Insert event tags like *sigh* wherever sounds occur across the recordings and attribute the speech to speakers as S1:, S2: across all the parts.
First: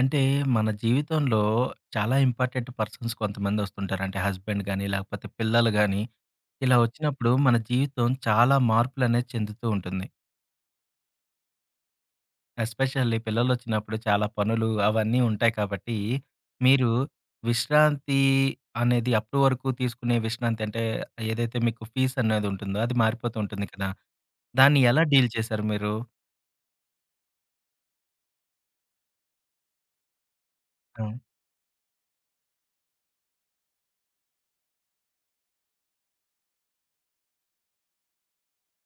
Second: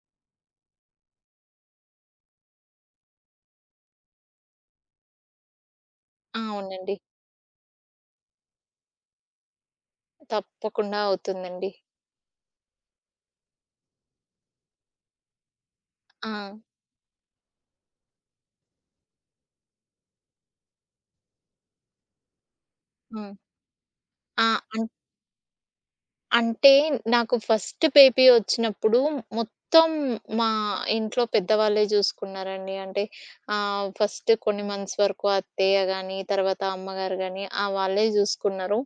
S1: అంటే మన జీవితంలో చాలా ఇంపార్టెంట్ పర్సన్స్ కొంతమంది వస్తుంటారు. అంటే హస్బెండ్ గాని, లేకపోతే పిల్లలు గాని, ఇలా
S2: అవునండి.
S1: వచ్చినప్పుడు మన జీవితం చాలా మార్పులనేది చెందుతూ ఉంటుంది.
S2: తప్పకుండా అవుతుందండి.
S1: ఎస్పెషల్లీ పిల్లలొచ్చినప్పుడు చాలా పనులు అవన్నీ ఉంటాయి కాబట్టి,
S2: ఆ!
S1: మీరు విశ్రాంతి అనేది అప్పటి వరకు తీసుకునే విశ్రాంతి అంటే ఏదైతే మీకు ఫీస్ అనేది ఉంటుందో అది
S2: హ్మ్.
S1: మారిపోతూ ఉంటుంది కదా!
S2: ఆ!
S1: దాన్ని
S2: అన్
S1: ఎలా డీల్ చేశారు మీరు?
S2: అంటే నాకు ఫస్ట్ బేబీ ఒచ్చినప్పుడు మొత్తం మా
S1: ఆ!
S2: ఇంట్లో పెద్దవాళ్ళే జూసుకున్నారండి. అంటే ఫస్ట్ కొన్ని మంత్స్ వరకు అత్తయ్య గాని, తర్వాత అమ్మగారు గాని వాళ్ళే జూసుకున్నారు.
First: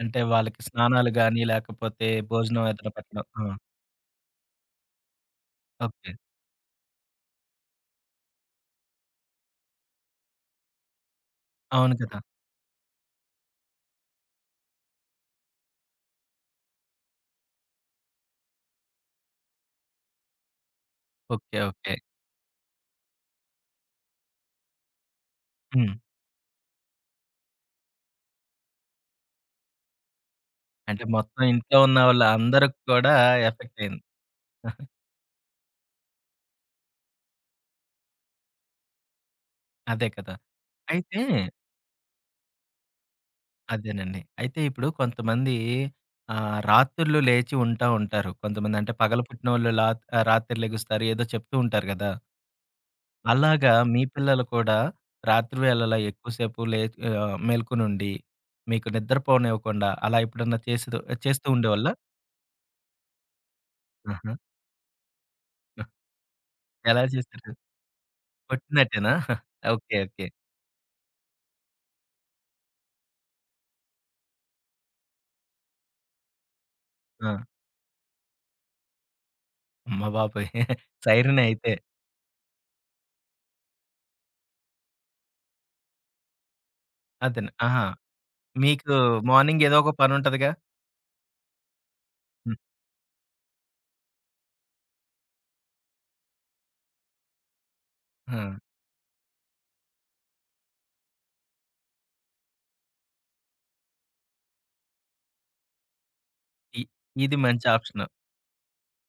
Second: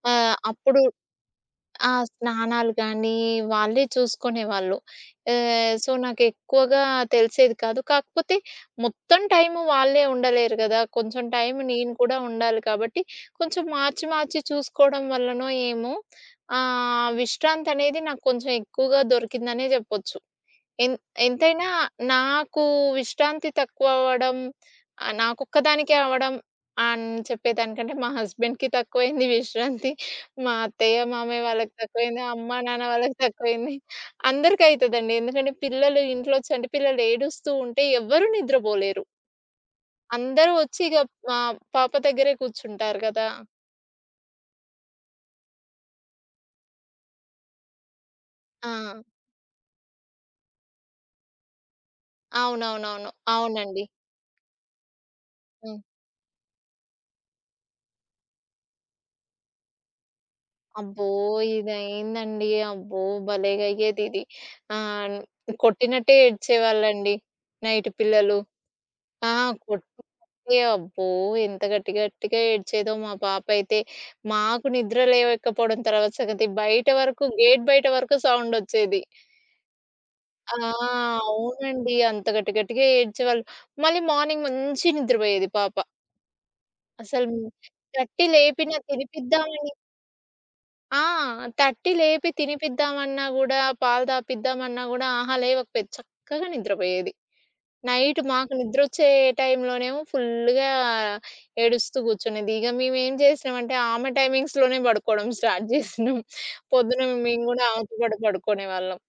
S1: అంటే వాళ్ళకి
S2: అప్పుడు
S1: స్నానాలు గాని,
S2: ఆ!
S1: లేకపోతే భోజనం
S2: స్నానాలు
S1: ఏదైనా
S2: గానీ,
S1: పెట్టడం. ఆ!
S2: వాళ్ళే చూసుకునేవాళ్ళు. So,
S1: okay.
S2: నాకెక్కువగా తెలిసేది కాదు. కాకపోతే మొత్తం టైము వాళ్ళే ఉండలేరు గదా! కొంచెం టైం నేను
S1: అవును
S2: కూడా
S1: కదా!
S2: ఉండాలి కాబట్టి, కొంచెం మార్చి, మార్చి చూసుకోవడం వల్లనో ఏమో విశ్రాంతనేది నాకు కొంచెం ఎక్కువగా దొరికిందనే జెప్పొచ్చు. ఎన్
S1: ఓకే.
S2: ఎంతైనా
S1: ఓకే.
S2: నాకు విశ్రాంతి తక్కువవ్వడం,
S1: హ్మ్.
S2: నాకొక్కదానికే అవ్వడం అని చెప్పేదానికంటే, మా హస్బెండ్‌కి తక్కువైంది విశ్రాంతి. మా అత్తయ్య,
S1: అంటే మొత్తం
S2: మామయ్య వాళ్ళకి
S1: ఇంట్లో ఉన్న
S2: తక్కువైంది. అమ్మ,
S1: వాళ్ళందరికి
S2: నాన్న
S1: కూడా
S2: వాళ్ళకి తక్కువైంది.
S1: ఎఫెక్ట్ అయింది.
S2: అందరికయితదండి. ఎందుకంటే, పిల్లలు ఇంట్లో చంటి పిల్లలు ఏడుస్తూ ఉంటే ఎవ్వరూ నిద్రబోలేరు.
S1: అదే కదా!
S2: అందరూ వచ్చి ఇగ
S1: అయితే
S2: పాప దగ్గరే కూర్చుంటారు గదా!
S1: అదేనండి. అయితే ఇప్పుడు కొంతమంది రాత్రుళ్ళు లేచి ఉంటా ఉంటారు.
S2: ఆ!
S1: కొంతమంది అంటే పగలు పుట్టినోళ్ళు లా రాత్రి లెగుస్తారు ఏదో చెప్తూ ఉంటారు కదా!
S2: అవునవునవును.
S1: అలాగా
S2: అవునండి.
S1: మీ పిల్లలు కూడా రాత్రి
S2: హ్మ్.
S1: వేళలా ఎక్కువసేపు మేల్కొనుండి మీకు నిద్రపోనివ్వకుండా అలా ఎప్పుడన్నా చేసేదో
S2: అబ్బో!
S1: చేస్తూ ఉండేవాళ్ళా?
S2: ఇదయిందండి. అబ్బో! భలేగా అయ్యేదిది.
S1: ఆహా!
S2: ఆహ్, కొట్టినట్టే
S1: ఎలా
S2: ఏడ్చేవాళ్ళండి
S1: చేశారు?
S2: నైట్ పిల్లలు.
S1: కొట్టినట్టేనా?
S2: ఆ!
S1: ఓకే. ఓకే.
S2: కొట్టినట్టే అబ్బో! ఎంత గట్టి గట్టిగా ఏడ్చేదో మా పాపైతే. మాకు నిద్ర లేవకపోవడం తర్వాత సంగతి. బయట వరకు
S1: ఆ!
S2: బయట వరకు సౌండొచ్చేది.
S1: అమ్మ బాబోయ్!
S2: ఆ!
S1: సైరనే అయితే.
S2: అవునండి. అంత గట్టి గట్టిగా ఏడ్చేవాళ్ళు. మళ్ళీ మార్నింగ్ మంచి నిద్రపోయేది పాప. అసలు
S1: అదేను. ఆహా!
S2: తట్టి లేపిన
S1: మీకు మార్నింగ్
S2: తినిపిద్దామని
S1: ఏదో ఒక పనుంటదిగా?
S2: ఆ! తట్టి లేపి
S1: హ్మ్.
S2: తినిపిద్దామన్నా గూడా, పాలు తాపిద్దామన్నా గూడా ఆహా! లేవకపోయేది. చక్కగా నిద్రపోయేది. నైట్
S1: ఆ!
S2: మాకు నిద్రొచ్చే టైంలోనేమో ఫుల్లుగా ఏడుస్తూ కూర్చునేది. ఇగ మేమేం చేసినామంటే ఆమె టైమింగ్స్‌లోనే పడుకోవడం స్టార్ట్ చేసినాం.
S1: ఇ
S2: పొద్దున
S1: ఇది
S2: మేము గూడా
S1: మంచి
S2: ఆమెతో
S1: ఆప్షను.
S2: పాటు పడుకునేవాళ్ళం.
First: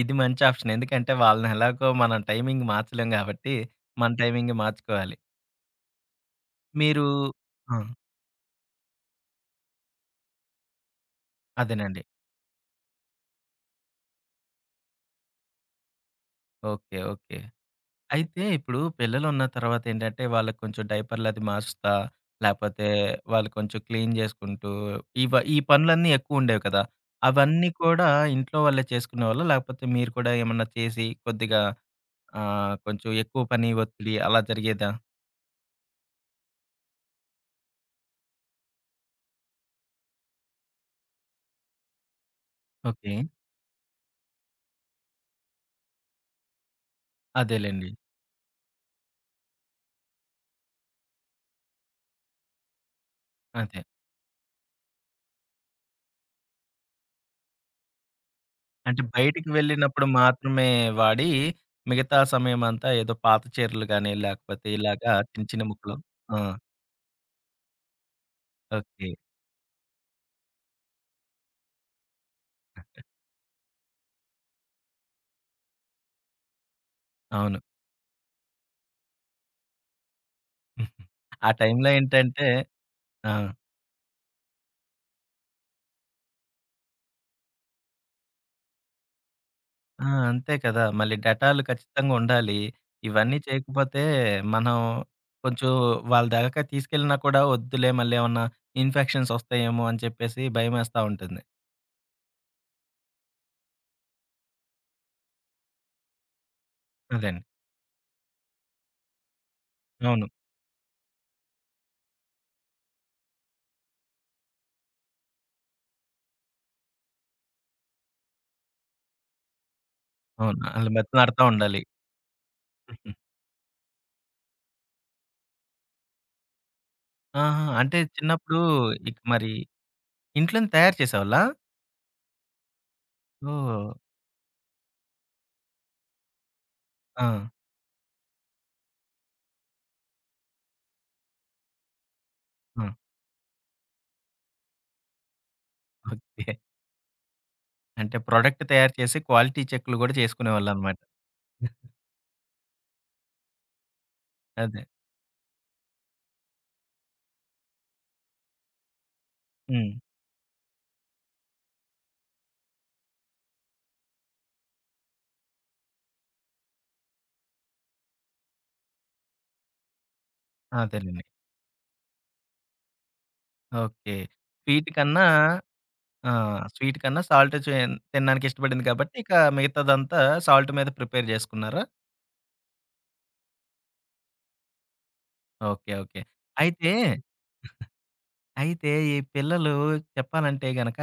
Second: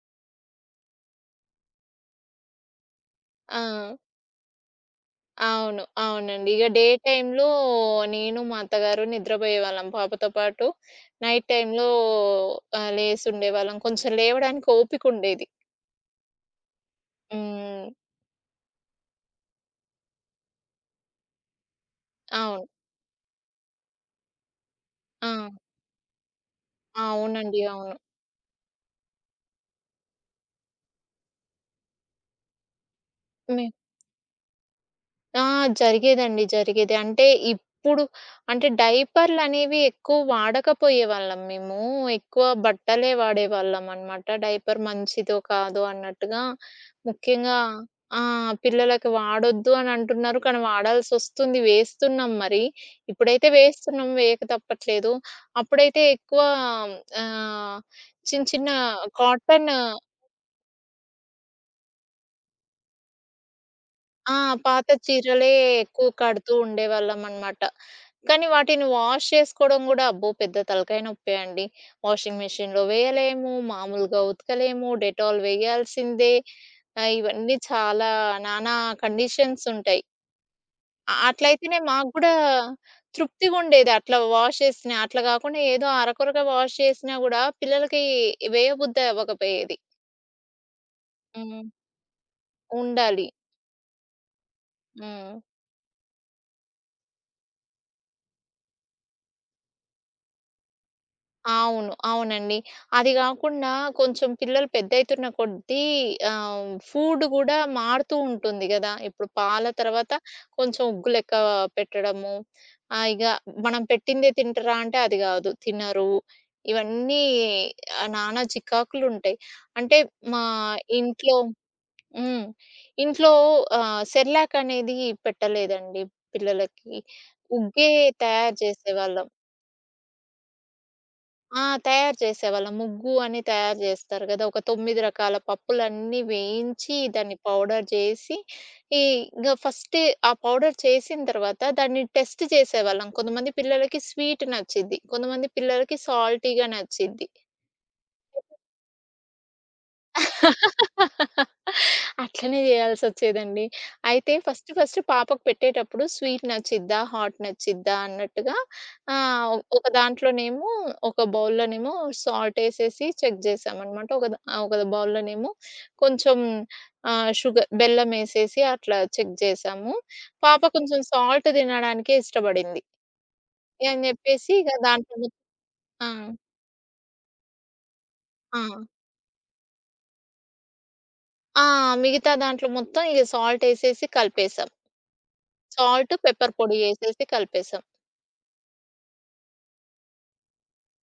S1: ఇది మంచి ఆప్షన్. ఎందుకంటే వాళ్ళని ఎలాగో మనం టైమింగ్ మార్చలేం గాబట్టి,
S2: ఆ!
S1: మన టైమింగ్ మార్చుకోవాలి.
S2: అవును. అవునండి. ఇగ డే
S1: మీరు
S2: టైమ్‌లో
S1: ఆ!
S2: నేను, మా అత్తగారు నిద్రపోయేవాళ్ళం పాపతో పాటు. నైట్ టైమ్‌లో
S1: అదేనండి.
S2: లేసుండేవాళ్ళం. కొంచెం లేవడానికి ఓపికుండేది.
S1: ఓకే. ఓకే.
S2: హ్మ్.
S1: అయితే ఇప్పుడు పిల్లలున్న తర్వాత ఏంటంటే, వాళ్ళకి కొంచెం డైపర్‌లది మారుస్తా,
S2: అవును.
S1: లేపోతే వాళ్ళు కొంచెం క్లీన్ జేసుకుంటూ,
S2: ఆ!
S1: ఈ పనులన్నీ ఎక్కువుండేవి కదా!
S2: అవునండి.
S1: అవన్నీ
S2: అవును.
S1: కూడా ఇంట్లో వాళ్ళే చేసుకునేవాళ్ళా? లేకపోతే మీరు కూడా ఏమన్నా చేసి కొద్దిగా కొంచెం ఎక్కువ
S2: మే
S1: పని ఒత్తిడి అలా జరిగేదా?
S2: ఆ! జరిగేదండి. జరిగేది. అంటే ఇప్పుడు అంటే డైపర్‌లనేవి ఎక్కువ వాడకపోయేవాళ్ళం మేము. ఎక్కువ బట్టలే
S1: ఓకే.
S2: వాడేవాళ్ళమనమాట. డైపర్ మంచిదో కాదో అన్నట్టుగా. ముఖ్యంగా
S1: అదేలెండి.
S2: ఆ! పిల్లలకి వాడొద్దు అని అంటున్నారు. కానీ వాడాల్సొస్తుంది. వేస్తున్నాం మరి. ఇప్పుడైతే
S1: అదే.
S2: వేస్తున్నాం. వేయక తప్పట్లేదు. అప్పుడైతే ఎక్కువ ఆహ్, చిన్న చిన్న
S1: అంటే బయటికి
S2: కాటన్
S1: వెళ్ళినప్పుడు మాత్రమే వాడి, మిగతా సమయమంతా ఏదో పాత చీరలు గాని,
S2: ఆ!
S1: లేకపోతే
S2: పాత
S1: ఇలాగా చిన్న
S2: చీరలే
S1: చిన్న ముక్కలు.
S2: ఎక్కువ
S1: ఆ!
S2: కడుతూ ఉండేవాళ్ళమనమాట. కానీ వాటిని
S1: ఓకే.
S2: వాష్ చేసుకోవడం గూడా అబ్బో! పెద్ద తలకాయ నొప్పే అండి. వాషింగ్ మెషిన్‌లో వేయలేము, మామూలుగా ఉతకలేము, డెటాల్ వేయాల్సిందే. ఇవన్నీ
S1: అవును.
S2: చాలా నానా కండిషన్స్ ఉంటాయి.
S1: ఆ
S2: అట్లయితేనే
S1: టైంలో
S2: మాకు గూడా
S1: ఏంటంటే ఆ!
S2: తృప్తిగుండేది. అట్లా వాష్ చేసినా, అట్లా గాకుండా ఏదో అరకొరగా వాష్ చేసినా గూడా పిల్లలకి వేయబుద్ధి అవ్వకపోయేది.
S1: ఆ! అంతే కదా! మళ్ళీ డెటాలు
S2: హ్మ్.
S1: ఖచ్చితంగా ఉండాలి.
S2: ఉండాలి.
S1: ఇవన్నీ చేయకపోతే మనం
S2: హ్మ్.
S1: కొంచెం వాళ్ళ దాకా తీసుకెళ్ళినా కూడా వద్దులే మళ్ళీ ఏమన్నా ఇన్ఫెక్షన్స్ వస్తాయేమో అని చెప్పేసి భయమేస్తా ఉంటుంది.
S2: అవును. అవునండి. అది గాకుండా కొంచెం పిల్లలు పెద్దయితున్న కొద్దీ ఫుడ్
S1: అదండి.
S2: గూడా మారుతూ ఉంటుంది గదా! ఇప్పుడు పాల తర్వాత
S1: అవును.
S2: కొంచెం ఉగ్గు లెక్క పెట్టడము. ఇగ మనం పెట్టిందే తింటరా అంటే అది గాదు. తినరు. ఇవన్నీ నానా చికాకులుంటాయి. అంటే మా
S1: అవును. ఆళ్ళు
S2: ఇంట్లో
S1: బతిమలాడుతా ఉండాలి.
S2: హ్మ్.
S1: హుహు.
S2: ఇంట్లో సెర్లాక్ అనేది పెట్టలేదండి పిల్లలకి.
S1: ఆహా!
S2: ఉగ్గే
S1: అంటే
S2: తయారు
S1: చిన్నప్పుడు ఇక
S2: చేసేవాళ్ళం.
S1: మరి ఇంట్లోనే తయారు చేసేవాళ్ళా?
S2: ఆ! తయారు చేసేవాళ్ళం. ముగ్గు అని తయారు
S1: ఓహ్!
S2: జేస్తారు గదా! ఒక 9 రకాల పప్పులన్నీ వేయించి,
S1: ఆ!
S2: దాన్ని పౌడర్ జేసి, ఈ ఇంగ ఫస్ట్ ఆ పౌడర్ చేసిన తర్వాత దాన్ని టెస్ట్
S1: ఆ!
S2: చేసేవాళ్ళం. కొంతమంది పిల్లలకి స్వీట్ నచ్చిద్ది. కొంతమంది పిల్లలకి
S1: ఓకే.
S2: సాల్టీగా నచ్చిద్ది.
S1: అంటే ప్రొడక్ట్ తయారు చేసి క్వాలిటీ చెక్‌లు కూడా చేసుకునేవాళ్ళన్నమాట.
S2: *laughs* అట్లనే జేయాల్సొచ్చేదండి. అయితే ఫస్ట్
S1: అదే.
S2: ఫస్ట్ పాపకు పెట్టేటప్పుడు స్వీట్ నచ్చిద్దా? హాట్ నచ్చిద్దా? అన్నట్టుగా ఒక
S1: హ్మ్.
S2: దాంట్లోనేమో ఒక బౌల్‌లోనేమో సాల్టేసేసి చెక్ జేసామనమాట. ఒక బౌల్‌లోనేమో కొంచెం షుగర్ బెల్లమేసేసి అట్లా చెక్ జేసాము. పాప కొంచెం
S1: అదేలెండి.
S2: సాల్ట్ తినడానికే ఇష్టపడింది. అని
S1: ఓకే.
S2: జెప్పేసి ఇగ
S1: స్వీట్
S2: దాంట్లో
S1: కన్నా
S2: మొ ఆ!
S1: ఆ! స్వీట్ కన్నా సాల్ట్ చే తినడానికి
S2: ఆ!
S1: ఇష్టపడింది కాబట్టి, ఇక మిగతాదంతా సాల్ట్ మీద ప్రిపేర్
S2: ఆ!
S1: చేసుకున్నారా?
S2: మిగతా దాంట్లో మొత్తం ఇగ సాల్టేసేసి కలిపేసాం.
S1: ఓకే.
S2: Salt,
S1: okay.
S2: పెప్పర్ పొడి
S1: అయితే,
S2: యేసేసి కలిపేసాం.
S1: అయితే ఈ పిల్లలు చెప్పాలంటే గనక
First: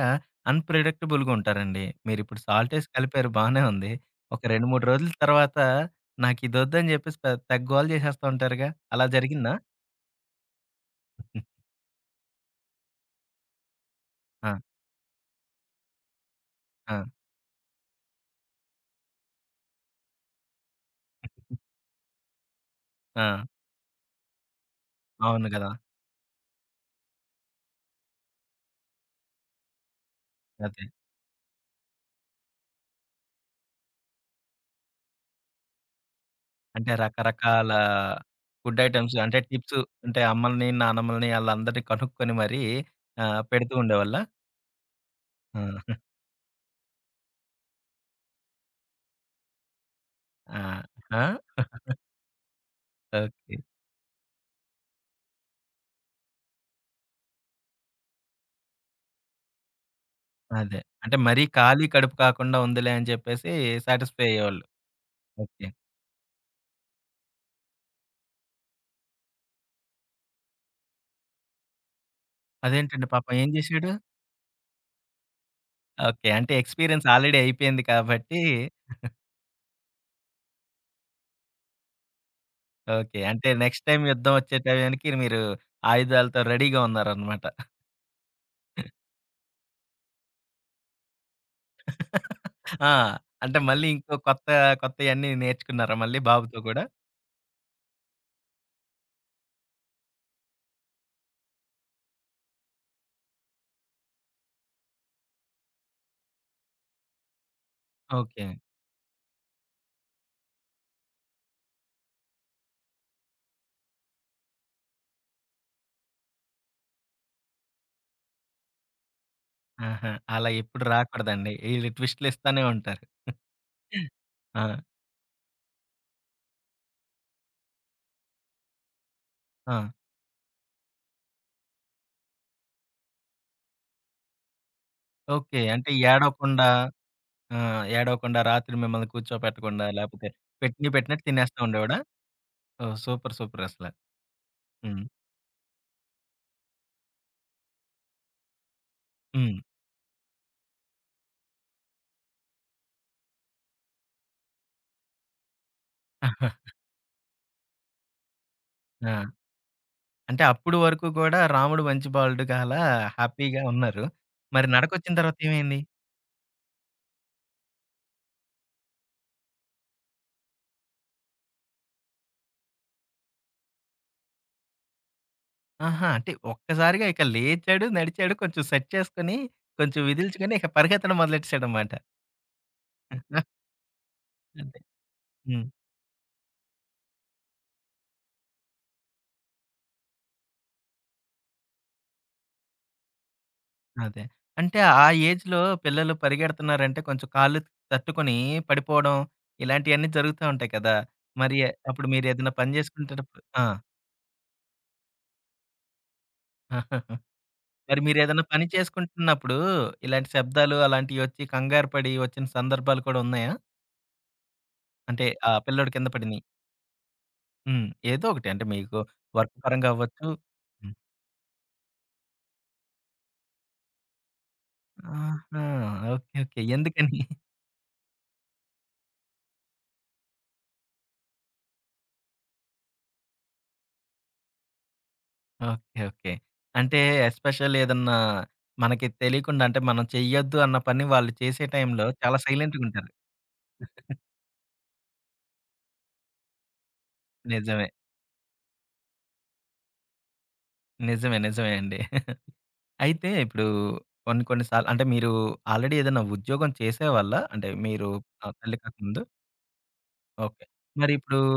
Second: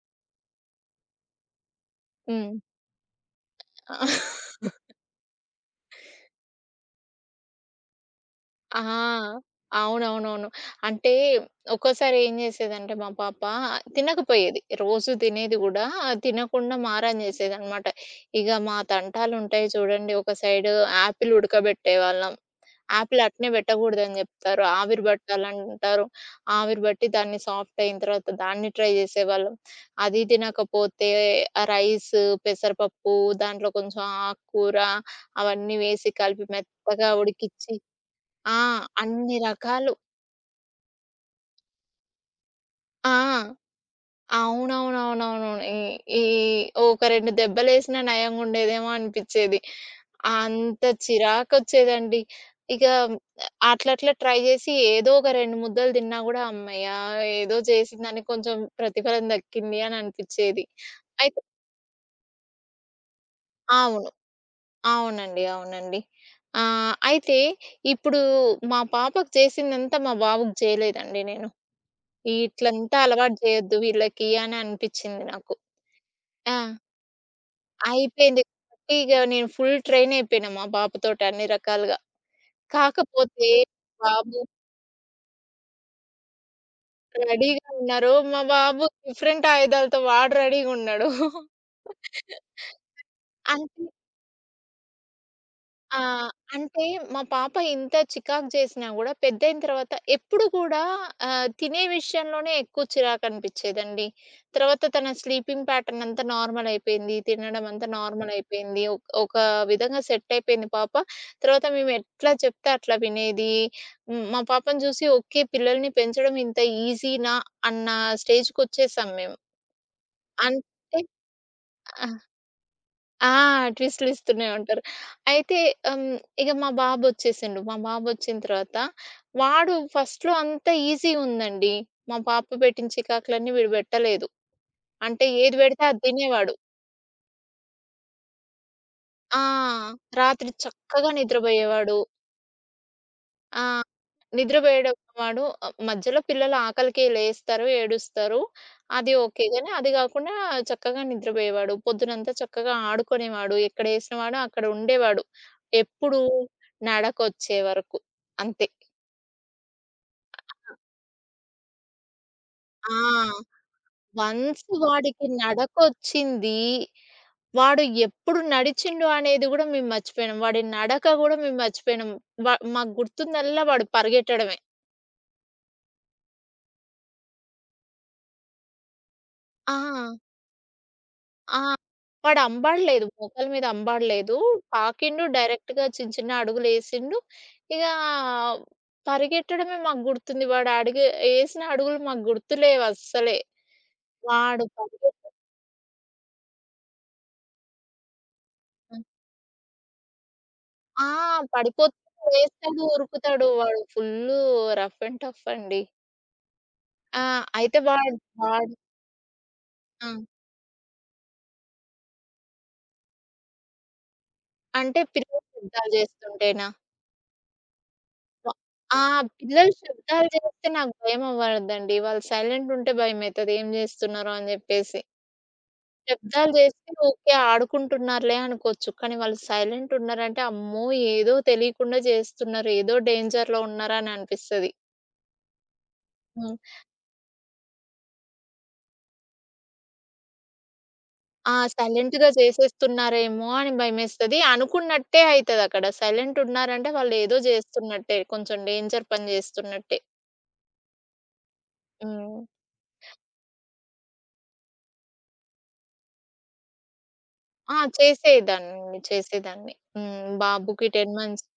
S1: అన్‌ప్రెడిక్టబుల్‌గా ఉంటారండి. మీరిప్పుడు
S2: హ్మ్.
S1: సాల్ట్ ఏసి కలిపారు బానే ఉంది. ఒక 2, 3 రోజుల తర్వాత నాకిదొద్దని చెప్పేసి తెగ గోల చేసేస్తా ఉంటారుగా!
S2: ఆ!
S1: అలా జరిగిందా?
S2: అవునవునవును. అంటే
S1: హ్మ్.
S2: ఒక్కోసారి ఏం జేసేదంటే మా పాప
S1: ఆ!
S2: తినకపోయేది. రోజు తినేది గూడా తినకుండా
S1: ఆ!
S2: మారం జేసేదనమాట. ఇగ మా తంటాలుంటాయి చూడండి. ఒక సైడు యాపిల్ ఉడకబెట్టేవాళ్ళం. యాపిల్
S1: ఆ!
S2: అట్నే బెట్టగూడదని జెప్తారు. ఆవిరి
S1: అవును కదా!
S2: బట్టాలంటారు. ఆవిరి బట్టి దాన్ని సాఫ్ట్ అయిన తర్వాత దాన్ని ట్రై జేసేవాళ్ళం. అది
S1: అదే.
S2: తినకపోతే ఆ రైస్, పెసరపప్పు దాంట్లో కొంచెం ఆకుకూర అవన్నీ వేసి కలిపి
S1: అంటే
S2: మెత్తగా
S1: రకరకాల
S2: ఉడికిచ్చి ఆ!
S1: ఫుడ్ ఐటెమ్స్
S2: అన్ని
S1: అంటే టిప్స్
S2: రకాలు.
S1: అంటే అమ్మల్ని, నానమ్మల్ని ఆళ్ళందరిని కనుక్కొని మరీ
S2: ఆ!
S1: పెడుతూ ఉండేవాళ్ళా?
S2: అవునవునవునవునవును. ఈ
S1: ఆ!
S2: ఈ ఒక 2 దెబ్బలేసినా నయంగుండేదేమో అనిపిచ్చేది.
S1: ఆ!
S2: అంత
S1: ఆ!
S2: చిరాకొచ్చేదండి. ఇక
S1: ఓకే.
S2: అట్లట్లా ట్రై జేసి ఏదో ఒక 2 ముద్దలు తిన్నా గూడా హమ్మయ్య! ఏదో చేసిందానికి కొంచెం ప్రతిఫలం దక్కింది అని అనిపిచ్చేది.
S1: అదే. అంటే
S2: అయితే
S1: మరీ ఖాళీ కడుపు కాకుండా ఉందిలే అని చెప్పేసి
S2: అవును.
S1: సాటిస్ఫై అయ్యేవాళ్ళు.
S2: అవునండి.
S1: ఓకే.
S2: అవునండి. అయితే ఇప్పుడు మా పాపకు చేసిందంతా మా బాబుకి చేయలేదండి నేను. ఇట్లంతా
S1: అదేంటండి పాపం
S2: అలవాటు
S1: ఏం
S2: జేయొద్దు
S1: జేశాడు?
S2: వీళ్ళకి అని అనిపిచ్చింది నాకు.
S1: ఓకే. అంటే
S2: ఆ!
S1: ఎక్స్‌పీరియన్స్ ఆల్రెడీ అయిపోయింది కాబట్టి
S2: అయిపోయింది. కాబట్టి ఇగ నేను ఫుల్ ట్రైన్ అయిపోయినా మా బాబుతోటి అన్ని రకాలుగా.
S1: ఓకే. అంటే
S2: కాకపోతే
S1: నెక్స్ట్ టైమ్ యుద్ధం
S2: బాబు
S1: వచ్చే టయానికి మీరు ఆయుధాలతో రెడీగా ఉన్నారనమాట.
S2: రెడీగా ఉన్నారు. మా బాబు డిఫరెంట్ ఆయుధాలతో వాడు రెడీగున్నాడు.
S1: *laughs*
S2: *laughs*
S1: ఆ! అంటే మళ్ళీ
S2: అంటే
S1: ఇంకో కొత్త కొత్తయన్నీ నేర్చుకున్నారా
S2: ఆ!
S1: మళ్ళీ బాబుతో గూడా?
S2: అంటే మా పాప ఇంత చికాకు చేసినా గూడా పెద్దయిన తర్వాత ఎప్పుడు కూడా తినే విషయంలోనే ఎక్కువ చిరాకనిపిచ్చేదండి. తర్వాత తన స్లీపింగ్ ప్యాటర్న్ అంతా నార్మల్ అయిపోయింది. తినడం అంతా నార్మల్
S1: ఓకే.
S2: అయిపోయింది. ఒక విధంగా సెట్ అయిపోయింది పాప. తర్వాత మేము ఎట్లా చెప్తే అట్లా వినేది. హ్మ్. మా పాపను చూసి ఓకే. పిల్లల్ని పెంచడం ఇంత ఈజీనా అన్న స్టేజ్‌కొచ్చేసాం మేము.
S1: ఆహా! అలా ఎప్పుడు
S2: అంటే
S1: రాకూడదండి. ఈళ్ళు
S2: ఆ!
S1: ట్విస్ట్‌లిస్తానే ఉంటారు.
S2: ఆ! ట్విస్టులు ఇస్తూనే
S1: ఆ!
S2: ఉంటారు. అయితే ఇగ మా బాబొచ్చేసిండు. మా బాబొచ్చిన తర్వాత వాడు
S1: ఆ!
S2: ఫస్ట్‌లో అంతా ఈజీగా ఉందండి. మా పాప పెట్టిన చికాకులన్నీ వీడు పెట్టలేదు. అంటే ఏది
S1: ఓకే.
S2: పెడితే
S1: అంటే
S2: అది తినేవాడు.
S1: ఏడవకుండా ఆ! ఏడవకుండా రాత్రి మిమ్మల్ని
S2: ఆ!
S1: కూర్చోపెట్టకుండా లేపోతే
S2: రాత్రి
S1: పెట్టినయి
S2: చక్కగా
S1: పెట్టినట్టు తినేస్తా ఉండేవాడా?
S2: నిద్రపోయేవాడు.
S1: ఓహ్! సూపర్.
S2: ఆ!
S1: సూపర్ అసల.
S2: నిద్రపోయాడు
S1: హ్మ్.
S2: వాడు. మధ్యలో పిల్లలు ఆకలికి లేస్తారు, ఏడుస్తారు. అది ఓకే.
S1: హ్మ్.
S2: గానీ అది గాకుండా చక్కగా నిద్రపోయేవాడు. పొద్దునంతా చక్కగా ఆడుకునేవాడు. ఎక్కడేసినవాడో అక్కడ ఉండేవాడు. ఎప్పుడు
S1: *laughs*
S2: నడకొచ్చే వరకు. అంతే.
S1: ఆ! అంటే అప్పుడు వరకు గూడా రాముడు మంచి బాలుడు అలా
S2: ఆ!
S1: హ్యాపీగా ఉన్నారు.
S2: వన్స్
S1: మరి నడకొచ్చిన
S2: వాడికి
S1: తర్వాత ఏమైంది?
S2: నడకొచ్చింది. వాడు ఎప్పుడు నడిచిండు అనేది గూడా మేము మర్చిపోయినాం. వాడి నడక గూడా మేము మర్చిపోయినాం. వ మాకు గుర్తుందల్లా వాడు పరిగెట్టడమే.
S1: ఆహా! అంటే ఒక్కసారిగా ఇక లేచాడు, నడిచాడు కొంచెం సెట్ చేసుకొని,
S2: ఆ!
S1: కొంచెం విదిల్చుకొని ఇక పరిగెత్తడం
S2: ఆ!
S1: మొదలెట్టేసాడన్నమాట.
S2: వాడు అంబాడలేదు. మోకాళ్ళ
S1: *laughs*
S2: మీద అంబాడలేదు.
S1: అంతే.
S2: పాకిండు
S1: హ్మ్.
S2: డైరెక్ట్‌గా చిన్న చిన్న అడుగులేసిండు. ఇక పరిగెట్టడమే మాకు గుర్తుంది. వాడు అడుగు ఏసిన అడుగులు మాకు గుర్తులేవు అస్సలే.
S1: అదే.
S2: వాడు
S1: అంటే ఆ
S2: పరిగెత్తడం
S1: ఏజ్‌లో పిల్లలు పరిగెడుతున్నారంటే కొంచెం కాళ్ళు తట్టుకొని పడిపోవడం ఇలాంటియన్నీ జరుగుతా ఉంటాయి కదా!
S2: ఆ!
S1: మరి అప్పుడు
S2: పడిపోతూ
S1: మీరేదైనా పని
S2: లేస్తాడు,
S1: చేసుకుంటేటప్పుడు
S2: ఉరుకుతాడు.
S1: ఆ!
S2: వాడు ఫుల్లు రఫ్ అండ్ టఫ్ అండి.
S1: *laughs*
S2: ఆ! అయితే
S1: మరి
S2: వాడు
S1: మీరేదైనా పని
S2: వాడు
S1: చేసుకుంటున్నప్పుడు
S2: ఆ!
S1: ఇలాంటి శబ్దాలు అలాంటియొచ్చి కంగారు పడి వచ్చిన సందర్భాలు కూడా ఉన్నాయా?
S2: అంటే
S1: అంటే
S2: పిల్లలు
S1: ఆ పిల్లోడు
S2: యుద్ధాలు
S1: కింద పడినయి.
S2: చేస్తుంటేనా?
S1: హ్మ్. ఏదో ఒకటి
S2: వ
S1: అంటే మీకు
S2: ఆ!
S1: వర్క్
S2: పిల్లలు
S1: పరంగా అవ్వచ్చు.
S2: శబ్దాలు చేస్తే
S1: హ్మ్.
S2: నాకు భయమవ్వదండి. వాళ్ళు సైలెంటుంటే భయమైతది. ఏం జేస్తున్నారో అని జెప్పేసి.
S1: ఆహా! ఓకే.
S2: శబ్దాలు
S1: ఓకే.
S2: చేస్తే
S1: ఎందుకని?
S2: ఓకే. ఆడుకుంటున్నారులే అనుకోవచ్చు. కానీ వాళ్ళు సైలెంటున్నారంటే, అమ్మో! ఏదో తెలియకుండా చేస్తున్నారు. ఏదో డేంజర్‌లో ఉన్నారని అనిపిస్తది.
S1: ఓకే. ఓకే.
S2: హ్మ్.
S1: అంటే ఎస్పెషల్ ఏదన్నా మనకి తెలియకుండా అంటే మనం చెయ్యొద్దు అన్న పని వాళ్ళు
S2: ఆ!
S1: చేసే టైంలో
S2: సైలెంట్‌గా
S1: చాలా సైలెంట్‌గుంటారు.
S2: చేసేస్తున్నారేమో అని భయమేస్తది. అనుకున్నట్టే అయితదక్కడ. సైలెంటున్నారంటే వాళ్ళేదో
S1: నిజమే.
S2: జేస్తున్నట్టే. కొంచెం డేంజర్ పని జేస్తున్నట్టే.
S1: నిజమే. నిజమే అండి.
S2: హ్మ్.
S1: *laughs* అయితే ఇప్పుడు కొన్ని కొన్ని సార్లు అంటే మీరు ఆల్రెడీ ఏదైనా ఉద్యోగం చేసేవాళ్ళా? అంటే
S2: ఆ!
S1: మీరు తల్లి
S2: చేసేదాన్నండి.
S1: కాకముందు?
S2: చేసేదాన్ని. హ్మ్.
S1: ఓకే.
S2: బాబుకి
S1: మరి
S2: 10
S1: ఇప్పుడు
S2: మంత్స్.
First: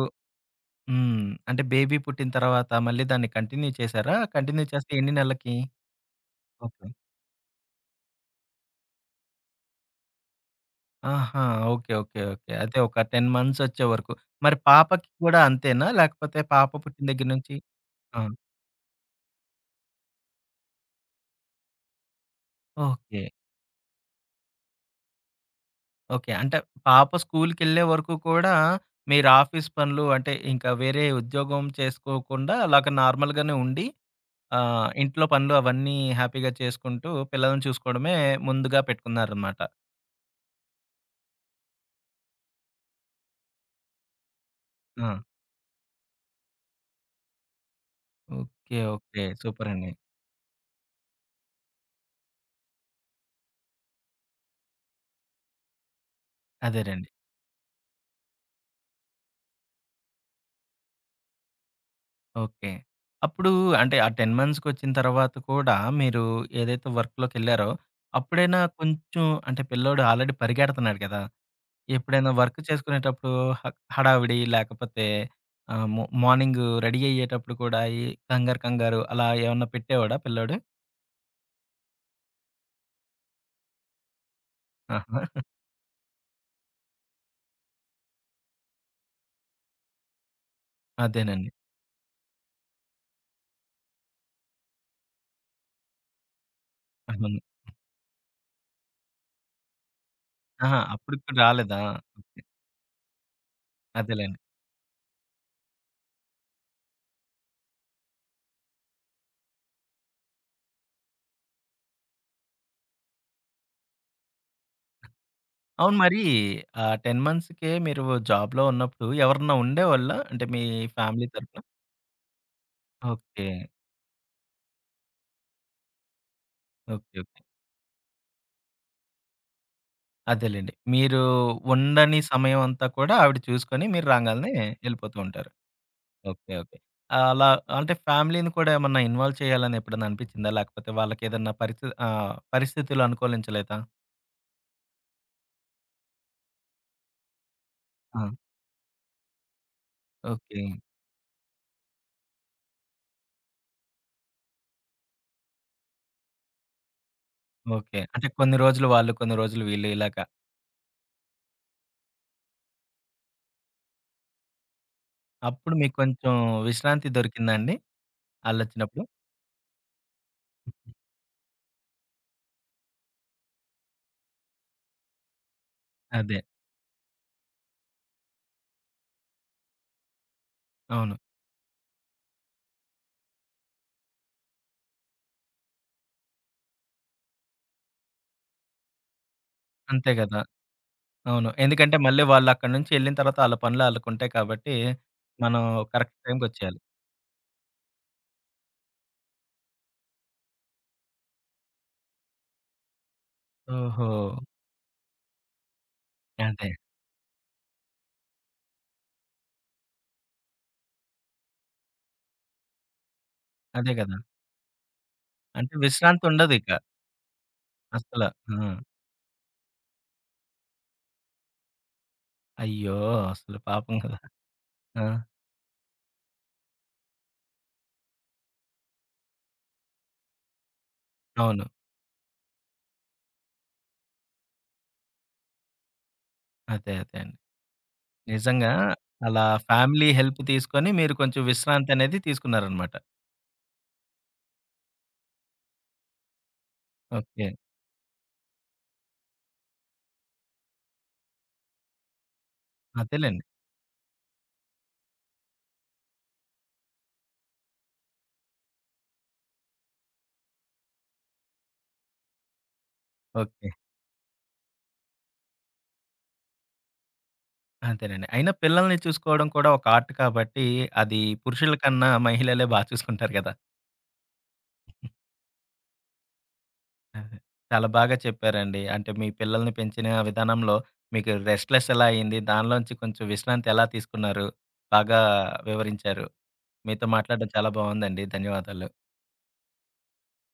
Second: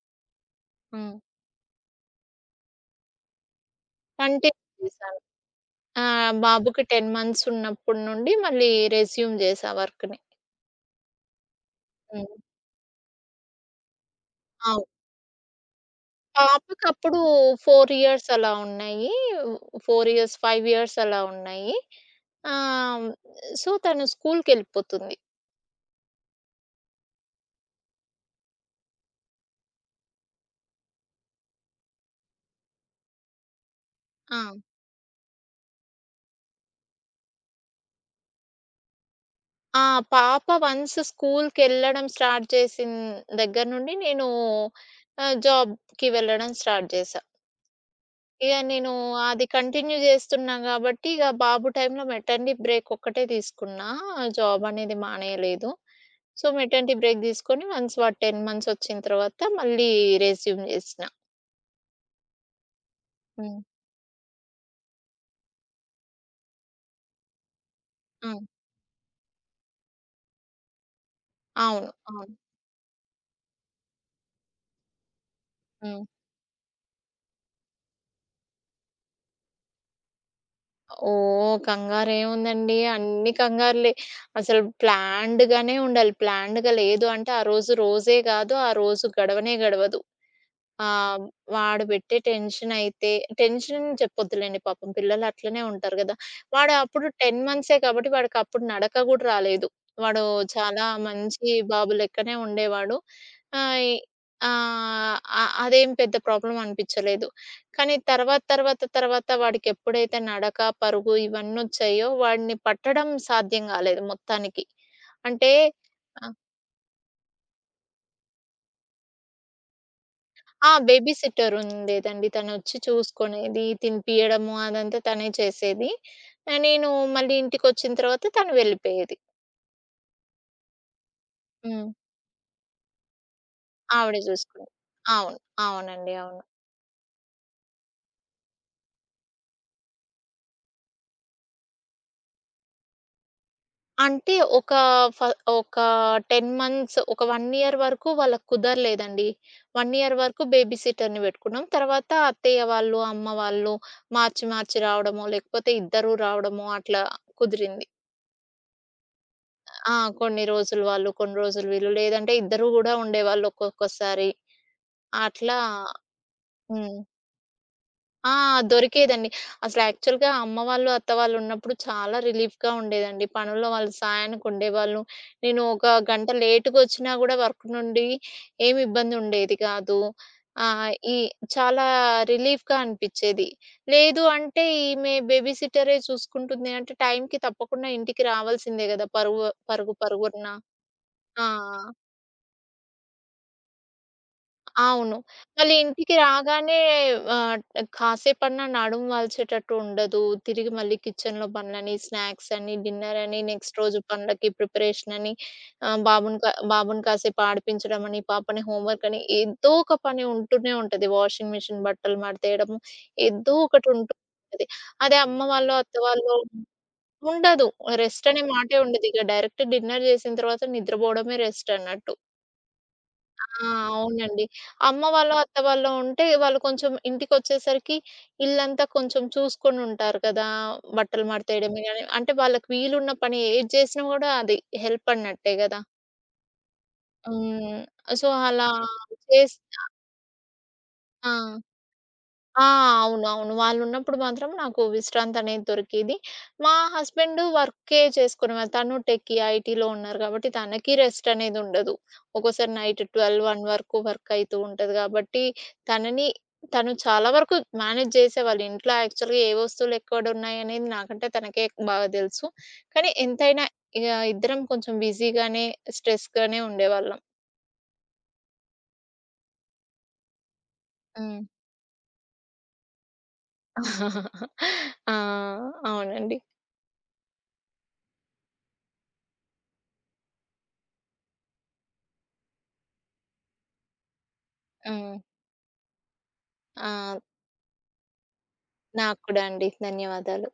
S2: హ్మ్.
S1: హ్మ్. అంటే బేబీ పుట్టిన తర్వాత మళ్ళీ దాన్ని కంటిన్యూ చేసారా? కంటిన్యూ
S2: కంటిన్యూ
S1: చేస్తే ఎన్ని
S2: చేశాను.
S1: నెలలకి?
S2: బాబుకి
S1: ఓకే.
S2: 10 మంత్స్ ఉన్నప్పటి నుండి మళ్ళీ రెస్యూమ్ చేశా వర్క్‌ని.
S1: ఆహా! ఓకే. ఓకే.
S2: హ్మ్.
S1: ఓకే. అదే ఒక 10 మంత్సొచ్చే వరకు. మరి
S2: అవును.
S1: పాపకి కూడా అంతేనా? లేకపోతే పాప
S2: పాపకి
S1: పుట్టిన
S2: అప్పుడు
S1: దగ్గర నుంచి
S2: 4
S1: ఆ!
S2: ఇయర్స్ అలా ఉన్నాయి. 4 ఇయర్స్, 5 ఇయర్స్ అలా ఉన్నాయి. ఆహ్,
S1: ఓకే.
S2: సో, తను స్కూల్‌కెళ్ళిపోతుంది.
S1: ఓకే. అంటే పాప స్కూలుకెళ్ళే వరకు కూడా మీరు ఆఫీస్ పనులు అంటే ఇంకా వేరే ఉద్యోగం చేసుకోకుండా అలాగ నార్మల్‌గానే ఉండి
S2: ఆ!
S1: ఇంట్లో పనులు అవన్నీ హ్యాపీగా చేసుకుంటూ పిల్లల్ని చూసుకోవడమే ముందుగా పెట్టుకున్నారనమాట.
S2: ఆ! పాప వన్స్ స్కూల్‌కెళ్ళడం స్టార్ట్ చేసిన దగ్గర నుండి నేను
S1: ఆ!
S2: జాబ్‌కి వెళ్ళడం స్టార్ట్ చేశా. ఇగ
S1: ఓకే.
S2: నేను
S1: ఓకే.
S2: అది
S1: సూపరండి.
S2: కంటిన్యూ జేస్తున్నా గాబట్టి, ఇగ బాబు టైంలో మెటర్నిటీ బ్రేక్ ఒక్కటే తీసుకున్నా. జాబ్ అనేది మానేయలేదు. సో, మెటర్నిటీ
S1: అదేనండి.
S2: బ్రేక్ తీసుకొని వన్స్ వాడు 10 మంత్స్ వచ్చిన తర్వాత మళ్ళీ రెస్యూమ్ జేసిన.
S1: ఓకే. అప్పుడు
S2: హ్మ్.
S1: అంటే ఆ 10 మంత్స్‌కొచ్చిన తర్వాత కూడా మీరు ఏదైతే వర్క్‌లోకెళ్లారో,
S2: హ్మ్.
S1: అప్పుడైనా కొంచెం అంటే పిల్లోడు ఆల్రెడీ పరిగెడుతున్నాడు కదా!
S2: అవును. అవును.
S1: ఎప్పుడైనా వర్క్ చేసుకునేటప్పుడు హ హడావిడి లేకపోతే ఆహ్, మో
S2: హ్మ్.
S1: మార్నింగ్ రెడీ అయ్యేటప్పుడు కూడా ఈ కంగారు, కంగారు అలా ఏమన్నా పెట్టేవాడా పిల్లోడు?
S2: ఓహ్! కంగారేముందండి. అన్ని కంగారులే. అసలు
S1: ఆహా!
S2: ప్లాన్డ్‌గానే ఉండాలి. ప్లాన్డ్‌గా లేదు అంటే ఆ రోజు రోజే గాదు. ఆ రోజు గడవనే గడవదు. ఆ!
S1: అదేనండి.
S2: వాడు పెట్టే టెన్షనయితే టెన్షన్ చెప్పొద్దులెండి పాపం పిల్లలు అట్లనే ఉంటారు గదా! వాడు అప్పుడు
S1: అవును.
S2: 10 మంత్సే కాబట్టి వాడికప్పుడు నడక గూడా రాలేదు. వాడు
S1: ఆహా!
S2: చాలా
S1: అప్పటికి కూడా
S2: మంచి
S1: రాలేదా?
S2: బాబు లెక్కనే
S1: ఓకే.
S2: ఉండేవాడు. ఆహ్, ఇ
S1: అదేలెండి.
S2: ఆహ్, అ అదేం పెద్ద ప్రాబ్లమ్ అనిపిచ్చలేదు. కానీ తర్వాత వాడికెప్పుడైతే నడక, పరుగు ఇవన్నొచ్చాయో వాడిని పట్టడం సాధ్యం గాలేదు మొత్తానికి. అంటే
S1: అవును మరి
S2: ఆ!
S1: ఆ 10 మంత్స్‌కే మీరు జాబ్‌లో ఉన్నప్పుడు ఎవరన్నా ఉండేవాళ్ళా? అంటే మీ
S2: ఆ! బేబీ
S1: ఫ్యామిలీ
S2: సిట్టర్
S1: తరపున?
S2: ఉండేదండి. తనొచ్చి
S1: ఓకే.
S2: చూసుకునేది, తినిపియడము అదంతా తనే చేసేది. నేను
S1: ఓకే.
S2: మళ్ళీ
S1: ఓకే.
S2: ఇంటికొచ్చిన తర్వాత తను వెళ్ళిపోయేది.
S1: అదేలెండి. మీరు
S2: హ్మ్.
S1: ఉండని సమయం అంతా కూడా ఆవిడ చూసుకొని మీరు
S2: ఆవిడే
S1: రాంగాల్నే
S2: చూసుకునేది.
S1: ఎళ్ళిపోతూ
S2: అవును.
S1: ఉంటారు.
S2: అవునండి. అవును.
S1: ఓకే. ఓకే. ఆ, అలా అంటే ఫ్యామిలీని కూడా ఏమన్నా ఇన్వాల్వ్ చేయాలని ఎప్పుడన్నా అనిపించిందా? లేకపోతే వాళ్ళకేదన్నా పరిస్థితులు అనుకూలించలేదా?
S2: అంటే ఫ ఒక 10 మంత్స్, ఒక 1 ఇయర్ వరకు
S1: ఆ!
S2: వాళ్ళకి కుదరలేదండి. 1 ఇయర్ వరకు
S1: ఓకే.
S2: బేబీ సిట్టర్‌ని పెట్టుకున్నాం. తర్వాత అత్తయ్య వాళ్ళు, అమ్మ వాళ్ళు మార్చి మార్చి రావడమో, లేకపోతే ఇద్దరు రావడమో అట్లా కుదిరింది.
S1: ఓకే. అంటే కొన్ని రోజులు వాళ్ళు, కొన్ని రోజులు వీళ్ళు
S2: ఆ!
S1: ఇలాగా.
S2: కొన్ని రోజులు వాళ్ళు, కొన్ని రోజులు వీళ్ళు. లేదంటే ఇద్దరు గూడా ఉండేవాళ్ళు ఒక్కొక్కసారి. అట్లా
S1: అప్పుడు మీకు కొంచెం
S2: హ్మ్.
S1: విశ్రాంతి దొరికిందా అండి?
S2: ఆ!
S1: ఆళ్ళొచ్చినప్పుడు?
S2: దొరికేదండి. అసలు యాక్చువల్‌గా అమ్మ వాళ్ళు, అత్త వాళ్ళు ఉన్నప్పుడు చాలా రిలీఫ్‌గా ఉండేదండి. పనుల్లో వాళ్ళు సాయానికి ఉండేవాళ్ళు. నేను ఒక గంట
S1: అదే.
S2: లేట్‌గొచ్చినా గూడా వర్క్ నుండి ఏమి ఇబ్బంది ఉండేది కాదు. ఆహ్,
S1: అవును.
S2: ఈ చాలా రిలీఫ్‌గా అనిపిచ్చేది. లేదు అంటే ఈమె బేబీ సిట్టరే చూసుకుంటుంది అంటే టైంకి తప్పకుండా ఇంటికి రావాల్సిందే గదా! పరుగు
S1: అంతే గదా!
S2: పరుగున. ఆ!
S1: అవును. ఎందుకంటే మళ్ళీ వాళ్ళక్కడి నుంచి ఎళ్ళిన తర్వాత ఆళ్ళ పనులు ఆళ్ళకుంటాయి కాబట్టి,
S2: అవును.
S1: మనం
S2: మళ్ళీ ఇంటికి
S1: కరెక్ట్
S2: రాగానే
S1: టైమ్‌కొచ్చేయాలి.
S2: ఆహ్, కాసేపన్నా నడుము వాల్చేటట్టు ఉండదు. తిరిగి మళ్ళీ కిచెన్‌లో పనులని, స్నాక్స్ అని, డిన్నర్ అని, నెక్స్ట్ రోజు
S1: ఓహో!
S2: పనులకి ప్రిపరేషన్ అని, ఆహ్, బాబుని కా
S1: అదే.
S2: బాబుని కాసేపు ఆడిపించడం అని, పాపని హోంవర్క్ అని ఏదో ఒక పని ఉంటూనే ఉంటది. వాషింగ్ మెషిన్ బట్టలు మడతేయడము ఏదో ఒకటి
S1: అదే
S2: ఉంటూ
S1: గదా!
S2: ఉంటది. అదే అమ్మ వాళ్ళు,
S1: అంటే
S2: అత్త వాళ్ళు
S1: విశ్రాంతుండదిక
S2: ఉండదు.
S1: అసల.
S2: రెస్ట్ అనే
S1: ఆ!
S2: మాటే ఉండదిక. డైరెక్ట్ డిన్నర్ చేసిన తర్వాత నిద్రపోవడమే రెస్ట్ అన్నట్టు.
S1: అయ్యో!
S2: ఆ!
S1: అసలు పాపం గదా!
S2: అవునండి. అమ్మ
S1: ఆ!
S2: వాళ్ళు, అత్త వాళ్ళు ఉంటే వాళ్ళు కొంచెం ఇంటికొచ్చేసరికి ఇల్లంతా కొంచెం చూసుకొనుంటారు కదా! బట్టలు
S1: అవును.
S2: మడతేయడమే గాని అంటే వాళ్ళకి వీలున్న పని ఏది చేసినా గూడా అది హెల్ప్ అన్నట్టే గదా!
S1: అదే. అదే అండి.
S2: హ్మ్. సో, అలా
S1: నిజంగా అలా
S2: చేస్
S1: ఫ్యామిలీ హెల్ప్ తీసుకొని మీరు
S2: ఆ!
S1: కొంచెం విశ్రాంతనేది
S2: ఆ!
S1: తీసుకున్నారనమాట.
S2: అవును. అవును. వాళ్ళున్నప్పుడు మాత్రం నాకు విశ్రాంతి అనేది దొరికేది. మా హస్బెండ్
S1: ఓకే.
S2: వర్కే చేసుకునేవారు. తను టెక్కీ ఐటీలో ఉన్నారు కాబట్టి తనకి రెస్ట్ అనేది ఉండదు. ఒక్కోసారి నైట్ 12,
S1: అదేలెండి.
S2: 1 వరకు వర్క్ అయితూ ఉంటది కాబట్టి తనని తను చాలా వరకు మేనేజ్ చేసేవాళ్ళు. ఇంట్లో యాక్చువల్‌గా ఏ వస్తువులు ఎక్కడున్నాయనేది నాకంటే తనకే బాగా తెలుసు. కానీ ఎంతైనా
S1: ఓకే.
S2: ఇగ ఇద్దరం కొంచెం బిజీగానే, స్ట్రెస్‌గానే ఉండేవాళ్ళం.
S1: అదేనండి. అయినా పిల్లల్ని చూసుకోవడం కూడా ఒక ఆర్ట్ కాబట్టి అది
S2: హ్మ్.
S1: పురుషుల కన్నా మహిళలే బా చూసుకుంటారు గదా!
S2: *laughs* ఆ! అవునండి.
S1: అదే. చాలా బాగా చెప్పారండి. అంటే మీ పిల్లల్ని పెంచిన విధానంలో మీకు రెస్ట్‌లెస్ ఎలా అయింది? దానిలోంచి కొంచెం విశ్రాంతి ఎలా తీసుకున్నారు?
S2: హ్మ్.
S1: బాగా వివరించారు. మీతో
S2: ఆ!
S1: మాట్లాడడం చాలా బాగుందండి. ధన్యవాదాలు.
S2: నాకు కూడా అండి. ధన్యవాదాలు.